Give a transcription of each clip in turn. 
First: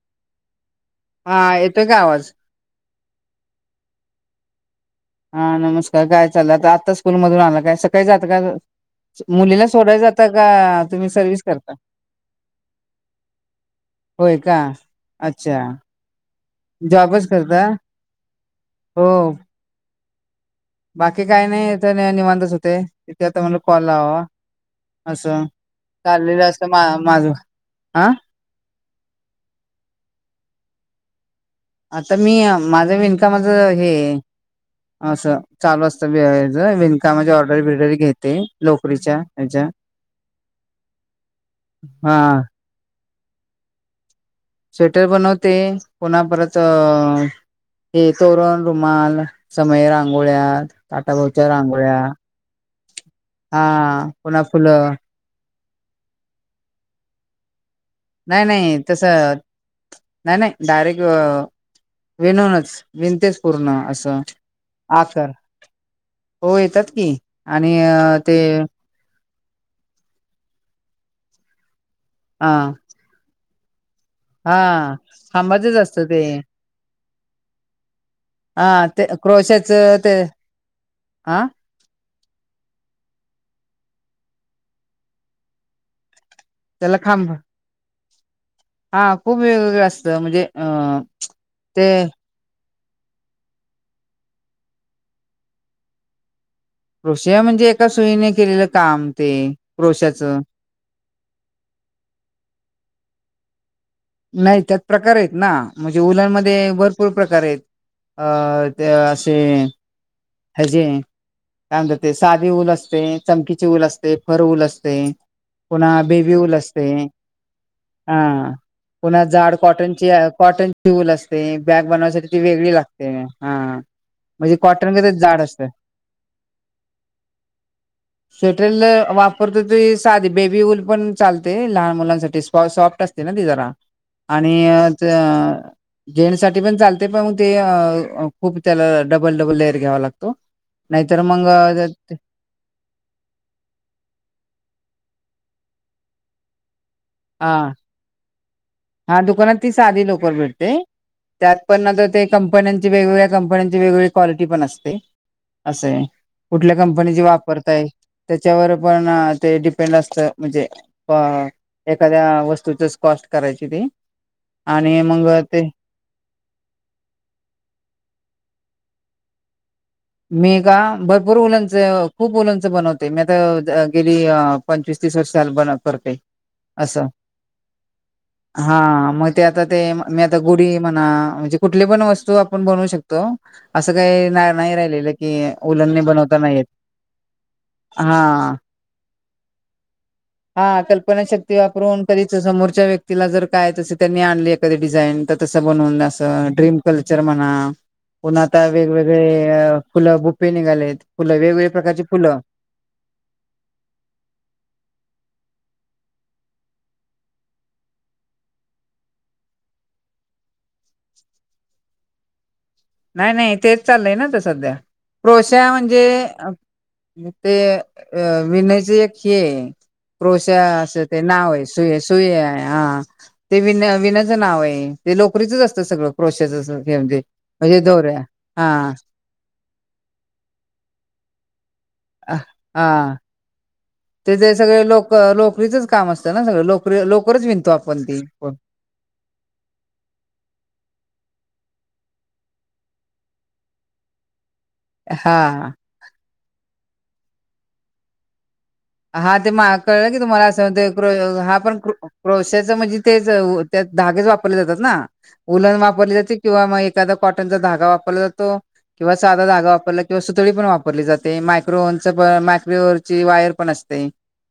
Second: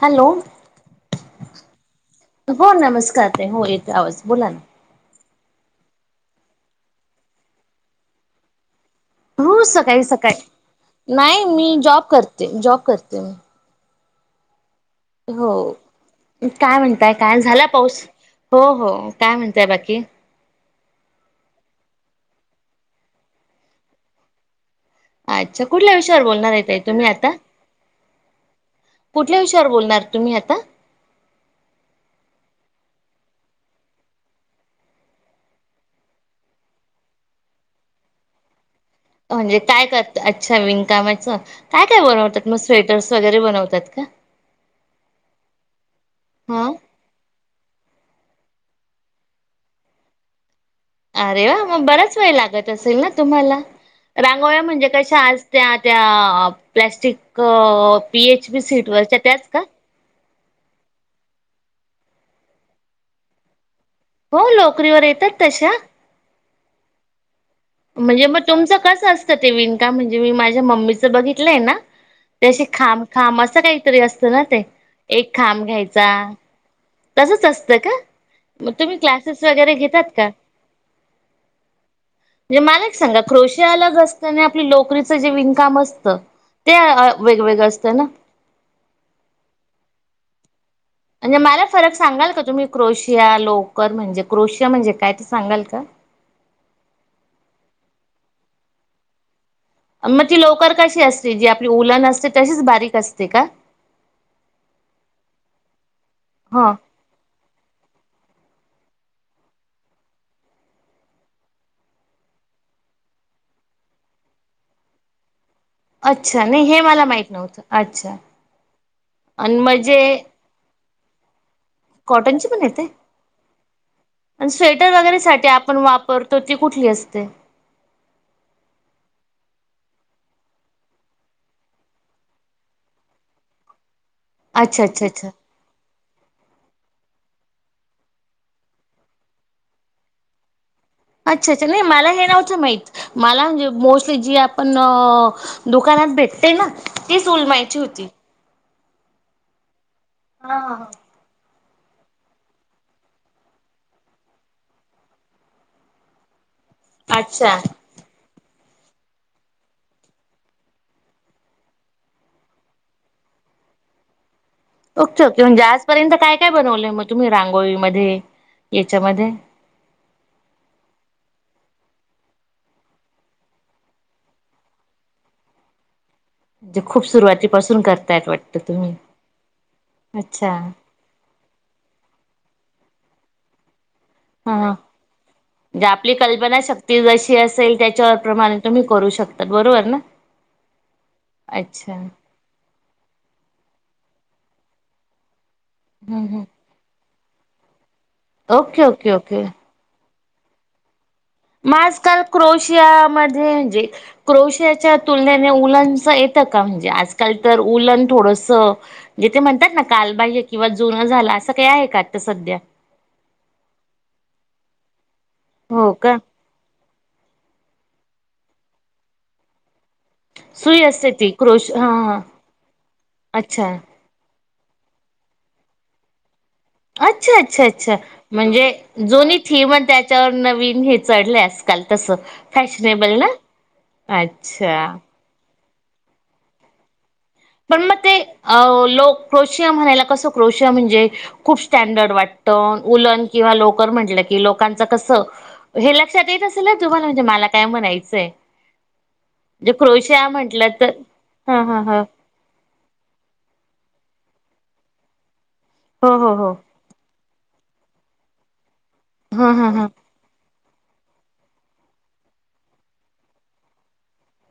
Hello. हा येतोय का आवाज. हो नमस्कार हो येतोय आवाज बोला ना. हा नमस्कार काय चाललं? आता स्कूल मधून आला काय? सकाळी जात का? हो मुलीला सकाळी सोडायला जात सकाळी का? तुम्ही सर्विस नाही करता मी जॉब करते जॉब करते मी होय का हो अच्छा. काय म्हणताय? जॉबच काय करता? झाला पाऊस? हो हो काय म्हणताय बाकी. बाकी काय नाही इथ निवांतच होते. तिथे आता म्हनल कॉल लावा. अच्छा कुठल्या विषयावर बोलणार आहे मा ताई तुम्ही आता. माझं हा कुठल्या विषयावर बोलणार तुम्ही आता.? आता मी माझं विणकामाचं हे. असं चालू असतं विनकामाचे ऑर्डर बिडर घेते. लोकरीच्या म्हणजे ह्याच्या काय करता. अच्छा विणकामाचं काय-काय हा बनवतात मग स्वेटर्.. वगैरे बनवतात का. स्वेटर बनवते. पुन्हा परत हा अ... हे तोरण. रुमाल. समया. रांगोळ्या. अरे ताटाभोवच्या वा. मग रांगोळ्या बराच वेळ लागत असेल ना तुम्हाला. हा पुन्हा रांगोळ्या म्हणजे फुलं कशा आज. त्या त्या प्लास्टिक... नाही-नाही तस नाही-नाही डायरेक्ट.. विनूनच विनतेच पूर्ण असं. हो लोकरीवर आकार येतात तशा.? हो येतात की. आणि अ, म्हणजे ते मग तुमचं कसं अस... आसत ते विणकाम. म्हणजे मी माझ्या मम्मीच बघितलंय ना. हा त्या खांब-खाब असं काही... तरी असत ना ते हा एक खांब खांबाचच असतं घ्यायचा. ते तसच असतं का मग हा तुम्ही क्लासेस वगैरे घेतात का.? आ. म्हणजे माला एक सांगा कृषी अलग असत ना आपल लोकरीच जे वीनकाम असत... ते त्याला खांब वेगवेगळं असतं ना. हा खूप वेगवेगळं असतं म्हणजे.. अ म्हणजे मला ते फरक सांगाल का तुम्ही.? क्रोशिया लवकर म्हणजे क्रोशिया म्हणजे काय तर सांगाल का.? कृषया म्हणजे एका सुईने केलेलं काम ते. मग ती क्रोशाचं लवकर कशी असते. जी आपली उलार असते तशीच बारीक असते का. नाही त्यात प्रकार आहेत ना. म्हणजे उलांर मध्ये हा भरपूर प्रकार आहेत अ... ते असशी हेजे.. काय म्हणतात. ते साधे ऊल असते. चमकीचे ऊल असते. फर ऊल असते. पुन्हा बिव्ह्यू अच्छा ऊल नाही हे असते मला माहित नव्हतं अच्छा हा. पुन्हा जाड आणि म्हणजे कॉटनची कॉटनची ऊल असते. बॅग बनवाण्यासाठी ती कॉटनची पण वेगळी येते लागते हा. आणि म्हणजे कॉ... स्वेटर वगैरे सा आपण वापरतो ती कुठली असते. स्वेटरला वापरत तो... चाधी बेबी ऊल पण चालते. लहान मुलांसाठी स्व सॉफ्ट असते ना ती जरा.. आणि... अच्छा अच्छा ज अच्छा अ.... घेण्यासाठी पण चालते पण ते. खूप त्याला डबल-डबल घ्यावा लागतो. नाहीतर मग अच्छा-अच्छा नाही. मला हे नव्हतं माहित. मला म्हणजे मोस्टली जी आपण. दुकानात भेटते ना तीच उल हा माहिती होती. हा दुकानात ती साधी लोकर हा हा भेटते. हा. त्यात. पण आता ते कंपन्यांची वेगवेगळ्या कंपन्यांची वेगवेगळी क्वालिटी पण असते. अस हाय. कुठल्या कंपनीची अच्छा वापरताय. त्याच्यावर पण ते डिपेंड असत म्हणजे अ. एखाद्या वस्तूचच कॉस्ट करायची ते. आणि मग ओके-ओके म्हणजे आजपर्यंत काय-काय बनवलंय मग तुम्ही रांगोळीमध्ये. याच्यामध्ये. मी का भरपूर उलंंच खूप उलंंच बनवते. मी आता गेली पंचवीस. पस्तीस वर्षे झालं करते. म्हणजे खूप असं सुरुवातीपासून करतायत वाटत. हा म ते आता ते मी आता गुढी म्हणा म्हणजे कुठली पण वस्तू आपण बनवू शक तो असं काय नाई [unintelligible] जे आपली कल्पना शक्ती जशी असेल तेच्या हा प्रमाणे तुम्ही करू शकता बरोबर ना. हा कल्पना शक्ती अच्छा वापरून कधीच समोरच्या व्यक्ती तिला जर काय तस त्यांनी आणली एखादी डिझाईन त तसं बनवून हम्म हम्म असं ड्रीम कल्चर म्हणा. पण आता ओके ओके ओके वेगवेगळेय फुलं बुफे निघालेत. फुलं वेगवेगळ्या म प्रकारची आजकाल फुलं क्रोशियामध्ये जे क्रोशियाच्या तुलनेने [unintelligible] स येत का म्हणजे आजकाल तर उलन थोडस जे ते म्हणत्यात ना कालबाह्य किंवा जु झाल असं काय आहे का आता सध्या नाइ नाइ तेच चाललंय ना आता सध्या क्रोशा हो म्हणजे का अं मग ते अं विनायचे एक हें क्रॉशा सुई असं असते ते ती नावाय क्रोश हा सुय हा सुयाय आ. ते अच्छा विन्या विनाचं नावय ते लोकरीच असतं सगळं क्रोशाच घेईल ते अच्छा अच्छा अच्छा म्हणजे जोनी थीमण त्याच्यावर नवीन हे चढल्यास काल तस फॅशनेबल ना. इथे ते अच्छा सगळं लोक लोकरीचचं काम असत ना सगळं लोकरी लोक पण मग ते अ लोक क्रोशिया म्हणायला कसं क्रोशिया म्हणजे खूप स्टॅंडर्ड वाटत उलन किंवा लोकर म्हटलं कि लोक कांच कसं हा हे लक्षात येत असेल ना तुम्हाला म्हणजे मला काय म्हणायचंय. हा ते जे मळा कळलं की क्रोशिया तुम्हाला म्हटलं तर हा हा हा [unintelligible] क्रोश [unintelligible] तेज धागेच वापरले जातात ना उलन वापरले हो हो जाते हो किंवा मग एखादा कॉटनचा धागा वापरला जातो किंवा साधा हा हा धगा हा वापरला किंवा सुतळी पण वाप वापरली जाते मायक्रोवनच पण मायक्रो ची वायर पण असते.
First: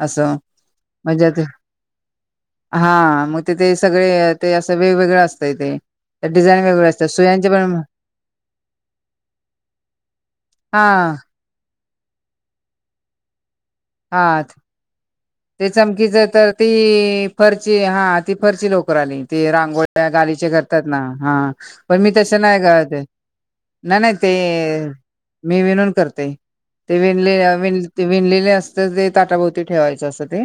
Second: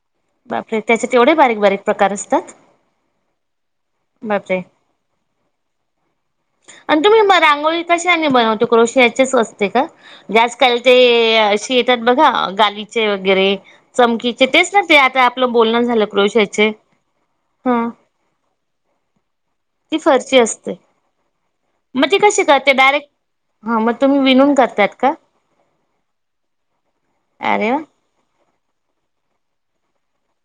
असं बापरे त्याच्यात म्हणजे एवढे ते बारीक बारीक प्रकार असतात हा मग ते ते सगळे ते बापरे असं वेगवेगळं असतंय ते. डिझाईन वेगवेगळ्या आणि असतात तुम्ही म सुयांचे पण रांगोळी कशाने बनवते क्रोशीचीच असते का? आज काल ते हा ते अशी येतात बघा गालीचे वगरे हा चमकीचे तेच ना ते आता आपलं ते बोलणं झालं चमकीचं तर क्रोशाचे ती फरची हा ती फर ची लोकर आली ते ती रांगोळ्या फरची गालीचे असते करतात ना हा पण मी मग ती तस कशी नाइ करते करत हाय. डायरेक्ट हा मग नाही नाही तुम्ही ते विणून करतात का मी विणून करते. ते विणलेल्या अरे वा विणलेले अस ताटाभोवती ठेवायचं असं ते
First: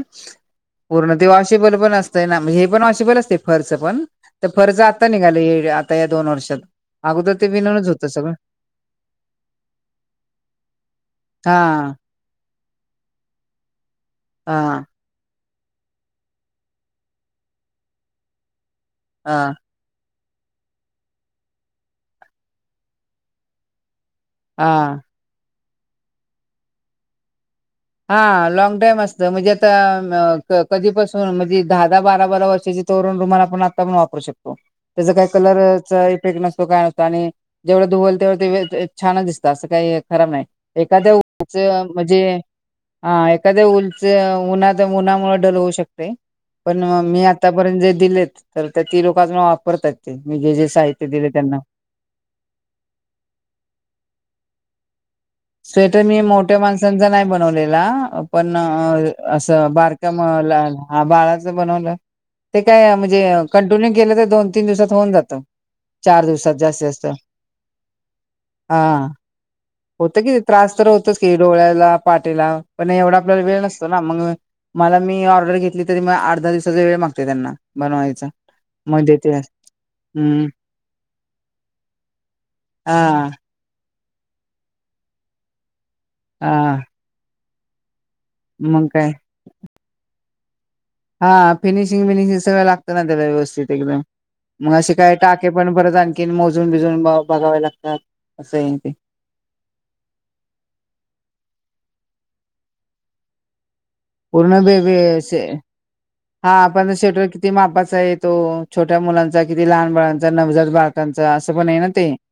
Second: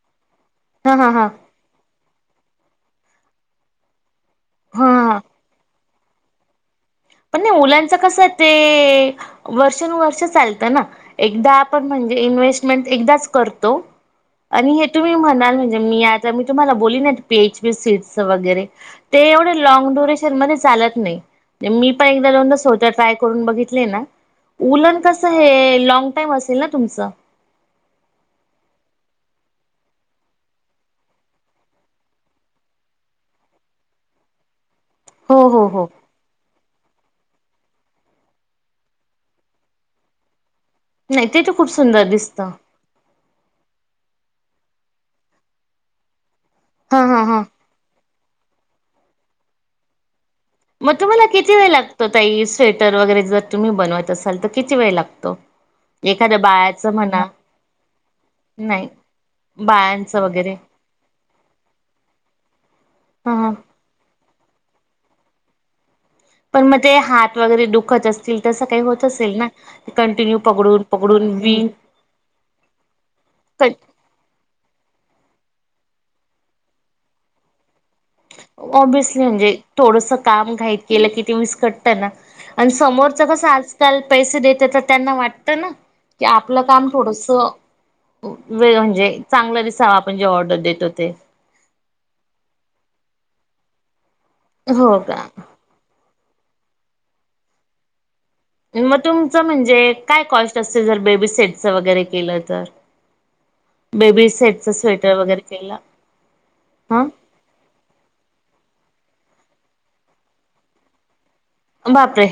हा हा पूर्ण ते हा वॉशेबल पण अस त्यना हे पण वॉशियाबल असते फरच पण तर फरचं हा आता हा निघाले आता या दोन वर्षात अगोदर पण ते नाइ विनूनच मुलाचं होतं कसंय सगळं ते वर्षानुवर्ष चालतं ना एकदा हा आपण म्हण इन्व्हेस्टमेंट एकदाचं करतो आणि हा हे तुम्ही म्हणालं मी आता मी तुम्हाला बोली ना पी एच पी सीट च वगरे हा तेवढे लाँग चन चालत नाइ मी पण एकदा दोनदा स्वतः ट्राय करून बघितले ना हा उलन कसं हे लॉंग टाईम असेल ना तुमचं हा लॉग टाम असत म्हणजे आता क कधीपासून म्हणजे दहा दहा बारा बारा वर्ष [unintelligible] आपण वापरू शकतो तेज काय हो कलर हो हो इफेक्ट नसतो काय आणि जेवढं धुवल तेवढं [unintelligible] ते छान दिसत असं काय खराब नाइ. एखाद्या नाही ते तर खूप [unintelligible] सुंदर म्हणजे दिसतं हा एखाद उलच उन्हात उन्हामुळे ढल होऊ शकतय. पण हा मी हा हा आतापर्यंत जे दिलेत तर ती लोक आजून वापरतात ती मग तुम्हाला किती वेळ लागतो ताई स्वेटर वगरे जर तुम्ही बनवत असाल तर किती वेळ लाग स्वेटर मी मोठ्या माणसांचा नाइ बनवलेला पण नाही अं असं बारक्या बाळांचं वगैरे लहान बाळाचं बनवलं ते काय म्हणजे हा हा. कंटिन्यू केलं तर दोन तीन दिवसात होऊन जातं. चार दिवसात पण म जास्तीत ते जास्त हात वगरे दुखत असतील तसं काही होत हा असेल ना कण होतं की त्रास तर होतचं की डोळ्याला पाटिला पण एवढा आपल्याला वेळ नसतो ना मग मला मी ऑर्डर घेतली तरी मग. आठ-दहा दिवसाचा वेळ मागते त्यांना बनवायला. ओब्युअसली म्हणजे थोडस हम्म काम घाईत केलं कि ते विस्कटतं ना. आणि समोरच हा कसं आज. त्याल पैसे देते तर त्यांना वाटत ना. की आपलं हा काम थोडस वेळ मग म्हणजे काय चांगलं दिसावं आपण जे ऑर्डर देतो. ते हा फिनिशिंग-विनिशिंग सगळं लागतं ना त्याला व्यवस्थित एकदम. मग असे हो काय का टाके पण परत आणखीन मोजून बिजून बघावे लागतात. असं आहे ते मग तुमचं म्हणजे काय कॉस्ट असते. जर बेबी सेटचं वगैरे. तर बेबी पूर्ण सेटच बे स्वेटर वगैरे बे केलं. हा पण स्वेटर किती मापाचा आहे तो. छोट्या मुलांचा. किती लहान बाळांचा. नवजात बाळकांचा. असं पण आहे ना ते. बापरे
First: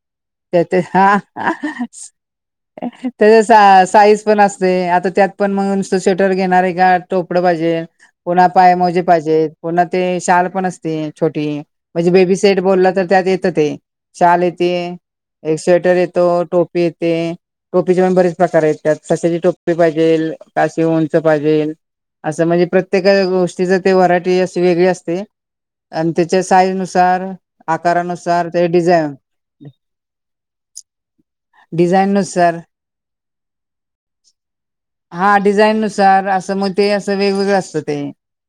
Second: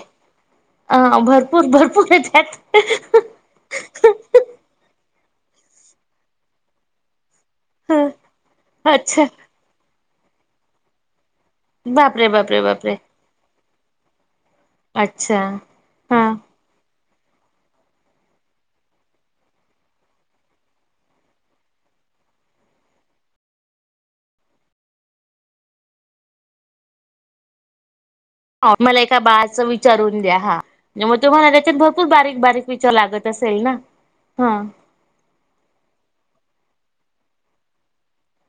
त्या अ ह.... भरपूर भरपूर आहे त्यात त्याच्या साईज पण असते. आता त्यात. पण स्वेटर घेणार काय टोपड पाहिजे. ह कोणाला पायमोजे अच्छा पाहिजे. शाल पण असते. छोटी म्हणजे बापरे बेबी बापरे सेट बोल बापरे तर त्यात येत ते शाल एक अच्छा स्वेटर हा येतो. टोपी येते. टोपीचे पण बरेच प्रकार आहेत त्यात. तसेची टोपी पाहिजे का आशी उंच पाहिजेल. असं म्हणजे प्रत्येका गोष्ट. व्हरायटी अ वेगळी असते. आणि त्याच्या साईज नुसार आकारानुसार. त्या मला डिझाईन एका बाळाचा विचार द्या हा म्हणजे मग तुम्हाला त्याच्यात भरपूर डिझाईन नुसार बारीक-बारीक विचार लागत अस असेल ना हा. हा डिझाईन नुसार. असं मग ते असं वेगवेगळं असतं ते.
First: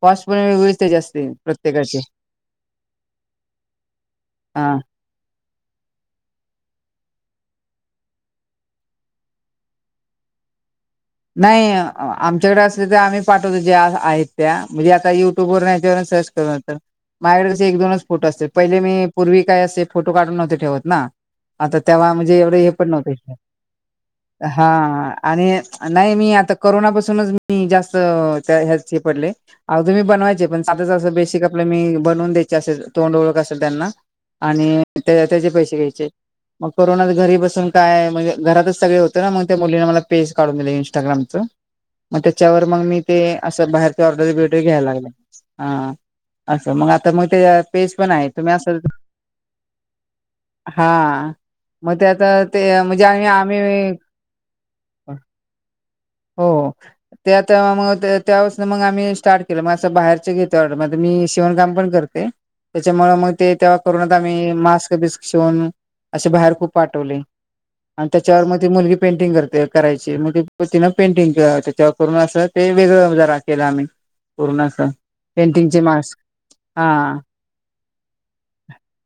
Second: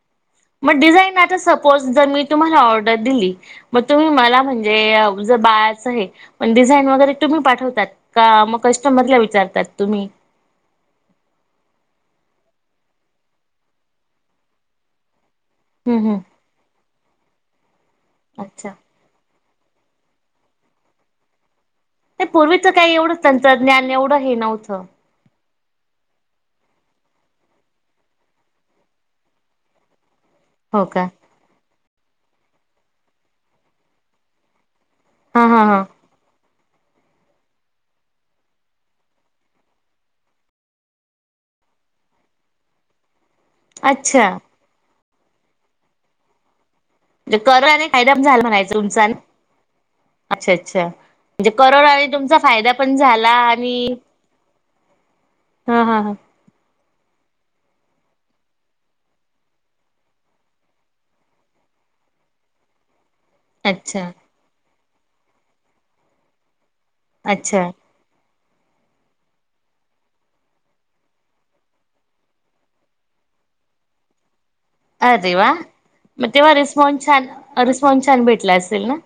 कॉस्ट पण वेगळीच मग त्याची डिझाईन असते आता. सपोज प्रत्येकाची जर मी तुम्हाला ऑर्डर दिली. मग तुम्ही मला म्हणजे हा. जर बाळाचे. डिझाईन वगैरे तुम्ही पाठवतात. का मग कस्टमरला विचारतात तुम्ही. नाही आमच्याकडे असले तर. आम्ही पाठवतो ज्या आहेत त्या म्हणजे आता युट्युब. युट्युब हम् हम् वरसर्च करून. माझ एक दोनच फोटो असत्यात. अच्छा पहिले मी पूर्वी काय असे फोटो काढून नव्हते ठेवत ना. आता तेव्हा नाही म्हणजे एवढं पूर्वीच हे पण काही एवढं नव्हत. तंत्रज्ञान एवढं हे हा नव्हतं आणि. नाही मी आता कोरोनापासूनच. मी जास्त त्या हे पडलोय. आधी मी बनवाय हो का बेसिक आपल मी बनवून द्यायची. असे तोंड ओळख असेल त्यांना आणि. त्या हा त्याचे हा पैसे हा घ्यायचे. मग करुणात घरी बसून काय. म्हणजे घरातच सगळे होतं ना मग त्या मुलींना मला पैसे. काढून दि इंस्टाग्राम च. मग त्याच्यावर मग मी ते असं बाहेरचे अच्छा ऑर्डर बीरडर घ्यायला लागले. हा असं मग आता मग म्हणजे त्या कराने पेज पण फायदा आहे. झाला तुम्ही म्हणायचं असल. तुमचा अच्छा अच्छा हा म्हणजे मग करोनाने त्या तुमचा आता. फायदा ते पण म्हणजे आम झाला आम्ही. आणि हा हा हा हो. त्या तेव्हा म ते तेव्हा पासन. मग आम्ही स्टार्ट केलं मग असं बाहेरच घेते ऑर्डर. म आता मी शेवणकाम पण करते. ते त्याच्यामुळ म ते तेव्हा अच्छा करोनात आम्ही मास्क बिस्क शिवून असे बाहेर खूप पाठवले अच्छा आणि ते च्यावर म ती मुलगी पेंटिंग करते. करायची मग ते प तिन पेंटिंग क त्याच्यावरून असं ते वेगळं जरा केलं आम्ही. पूर्ण असं अरे वा. पेंटिंगचे मास्क म तेव्हा रिस्पॉन्स हा. छान रिस्पॉन्स छान भेटला असेल ना.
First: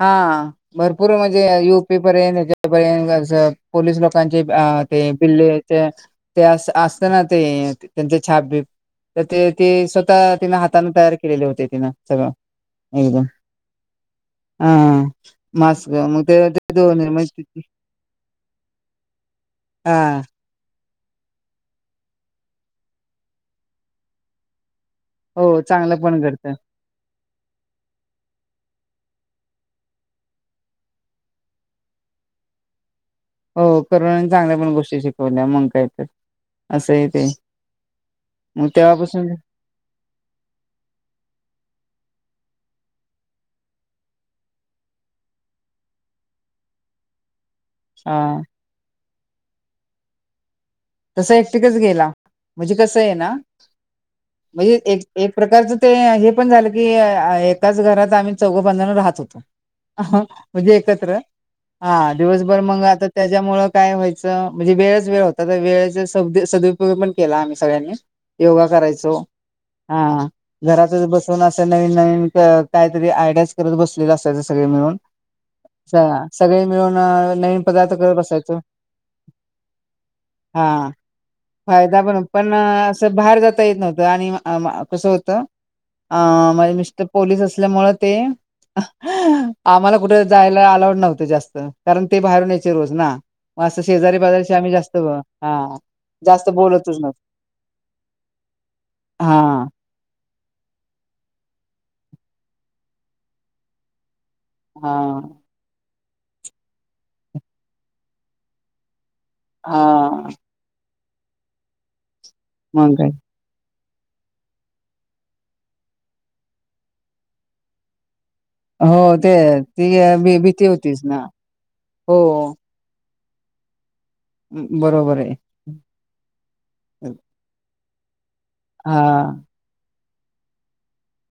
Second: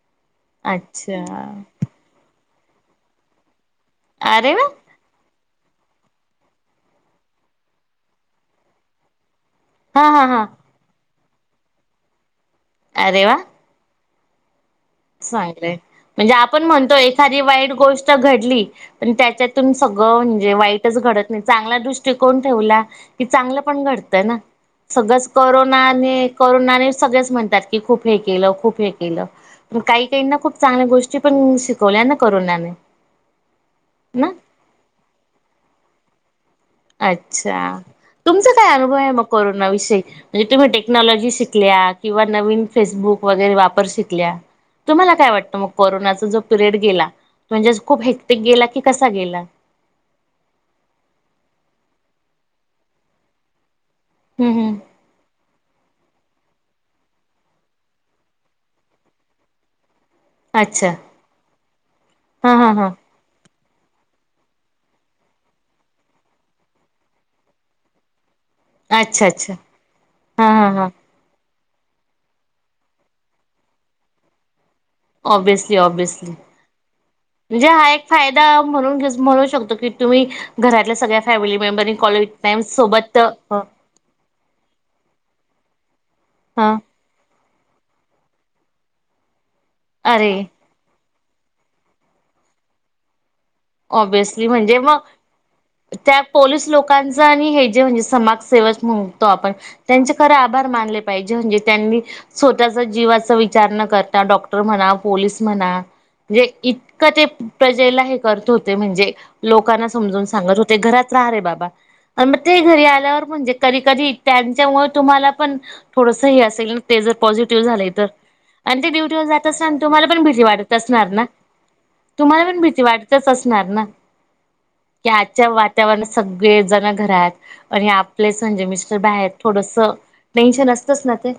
हा भरपूर अच्छा म्हणजे. युपी पर्यंत. याच्यापर्यंत असं पोलीस लोकांचे अरे आ वा ते बिल्ले ते ते अस असत ना ते त्यांचे छापबीप तर ते ते हा हा स्वतः हा तिनं हाताानं तयार केलेले होते तिनं सगळं. एकदम अरेवा. हा चांगलंय मास्क मग म्हणजे. ते आपण म्हणतो. दोन एखादी मग वाईट गोष्ट घडली पण त्याच्यातून सग हा ळं म्हणजे वाईटच घडत नाही. चांगला दृष्टीकोन ठेवला की चांगलं पण घडत ना. सगळंच हो चांगलं पण करतं करोनाने-करोनाने सगळेच म्हणतात. की खूप हे केलं खूप हे केलं काही काही ना खूप चांगल्या गोष्टी पण शिकवल्या ना करोनाने. हो करोना ने ना चांगल्या पण गोष्टी शिकवल्या मंग काय त अच्छा. तुमचा मग काय अनुभव आहे मग तेव्हापासून कोरोनाविषयी म्हणजे तुम्ही टेक्नॉलॉजी शिकल्यात किंवा नवीन फेसबुक वगैरे वापर शिकल्या तुम्हाला काय वाटतं मग कोरोनाचा जो पिरियड गेला म्हणजेच खूप हा हेक्टिक गेला की कसा गेला. तस हेकटेकच गेला म्हणजे कसं आहे ना हम्म हम्म म्हणजे एक एक प्रकारचं ते हे पण झालं की आ एकाच घरात आम्ही चौघ पनजण राहत होतो. म्हणजे अच्छा एकत्र हा हा दिवसभर हा मग हा आता त्याच्या मूळ काय व्हायचं म्हणजे वेळच वेळ होता तर वेळेचा सब्द सदुपयोग पण केला आम्ही सगळ्यांनी. योगा करायचो अच्छा अच्छा हा हा हा घरातच बसुन अस त नवीन नवीन क काहीतरी आयडियाज करत बसलेलो असायचो सगळे मिळून. ऑब्विसली अछा ऑब्विसली सगळे मिळून अ नवीन म्हणजे हा पदार्थ एक करत फायदा बसायचो. म्हणून घेस म्हणू शकतो की तुम्ही हा घरातल्या सगळ्या फॅमिली मेंबरनी फायदा पण कॉलेज पण टाइम असं सोबत बाहेर ह जाता येत नव्हतं आणि म अ म कसं होतं अ हा माझे मिस्टर पोलीस असल्यामुळ ते आम्हाला कुठ अरे जायला आलाऊड नव्हत जास्त कारण ते बाहेरून यायचे रोज ना. म असं शेजारी पाजारी ऑब्विसली शी आम्ही म्हणजे जास्त मग ब हा. त्या जास्त पोलीस बोलतच लोकांच नव्हतो आणि हे जे म्हणजे समाजसेवक म्हणतो आपण हा त्यांचे खरे आभार मानले पाहिजे म्हणजे त्यांनी स्वतःचा जीवाचा विचार न करता डॉक्टर म्हणा हा पोलीस म्हणा म्हणजे इतकं ते प्रजेला हे करत होते म्हणजे लोकांना समजून हा सांगत होते घरात रहा रे बाबा आणि म ते घरी मग काय आल्यावर म्हणजे तरी कधी त्यांच्यामुळे तुम्हाला पण थोडस हे असेल ते जर पॉझिटिव्ह झाले तर आणि ते हो ड्युटीवर जात असणार ती तुम्हाला पण भी भीती वाटत होतीच असणार ना हो तुम्हाला पण भीती वाट त असणार ना की बरोबर आहे आजच्या वातावरणात सगळे जण घरात आणि आपलेच म्हणजे मिस्टर बाहेर हा थोडस टेन्शन असतंच ना ते.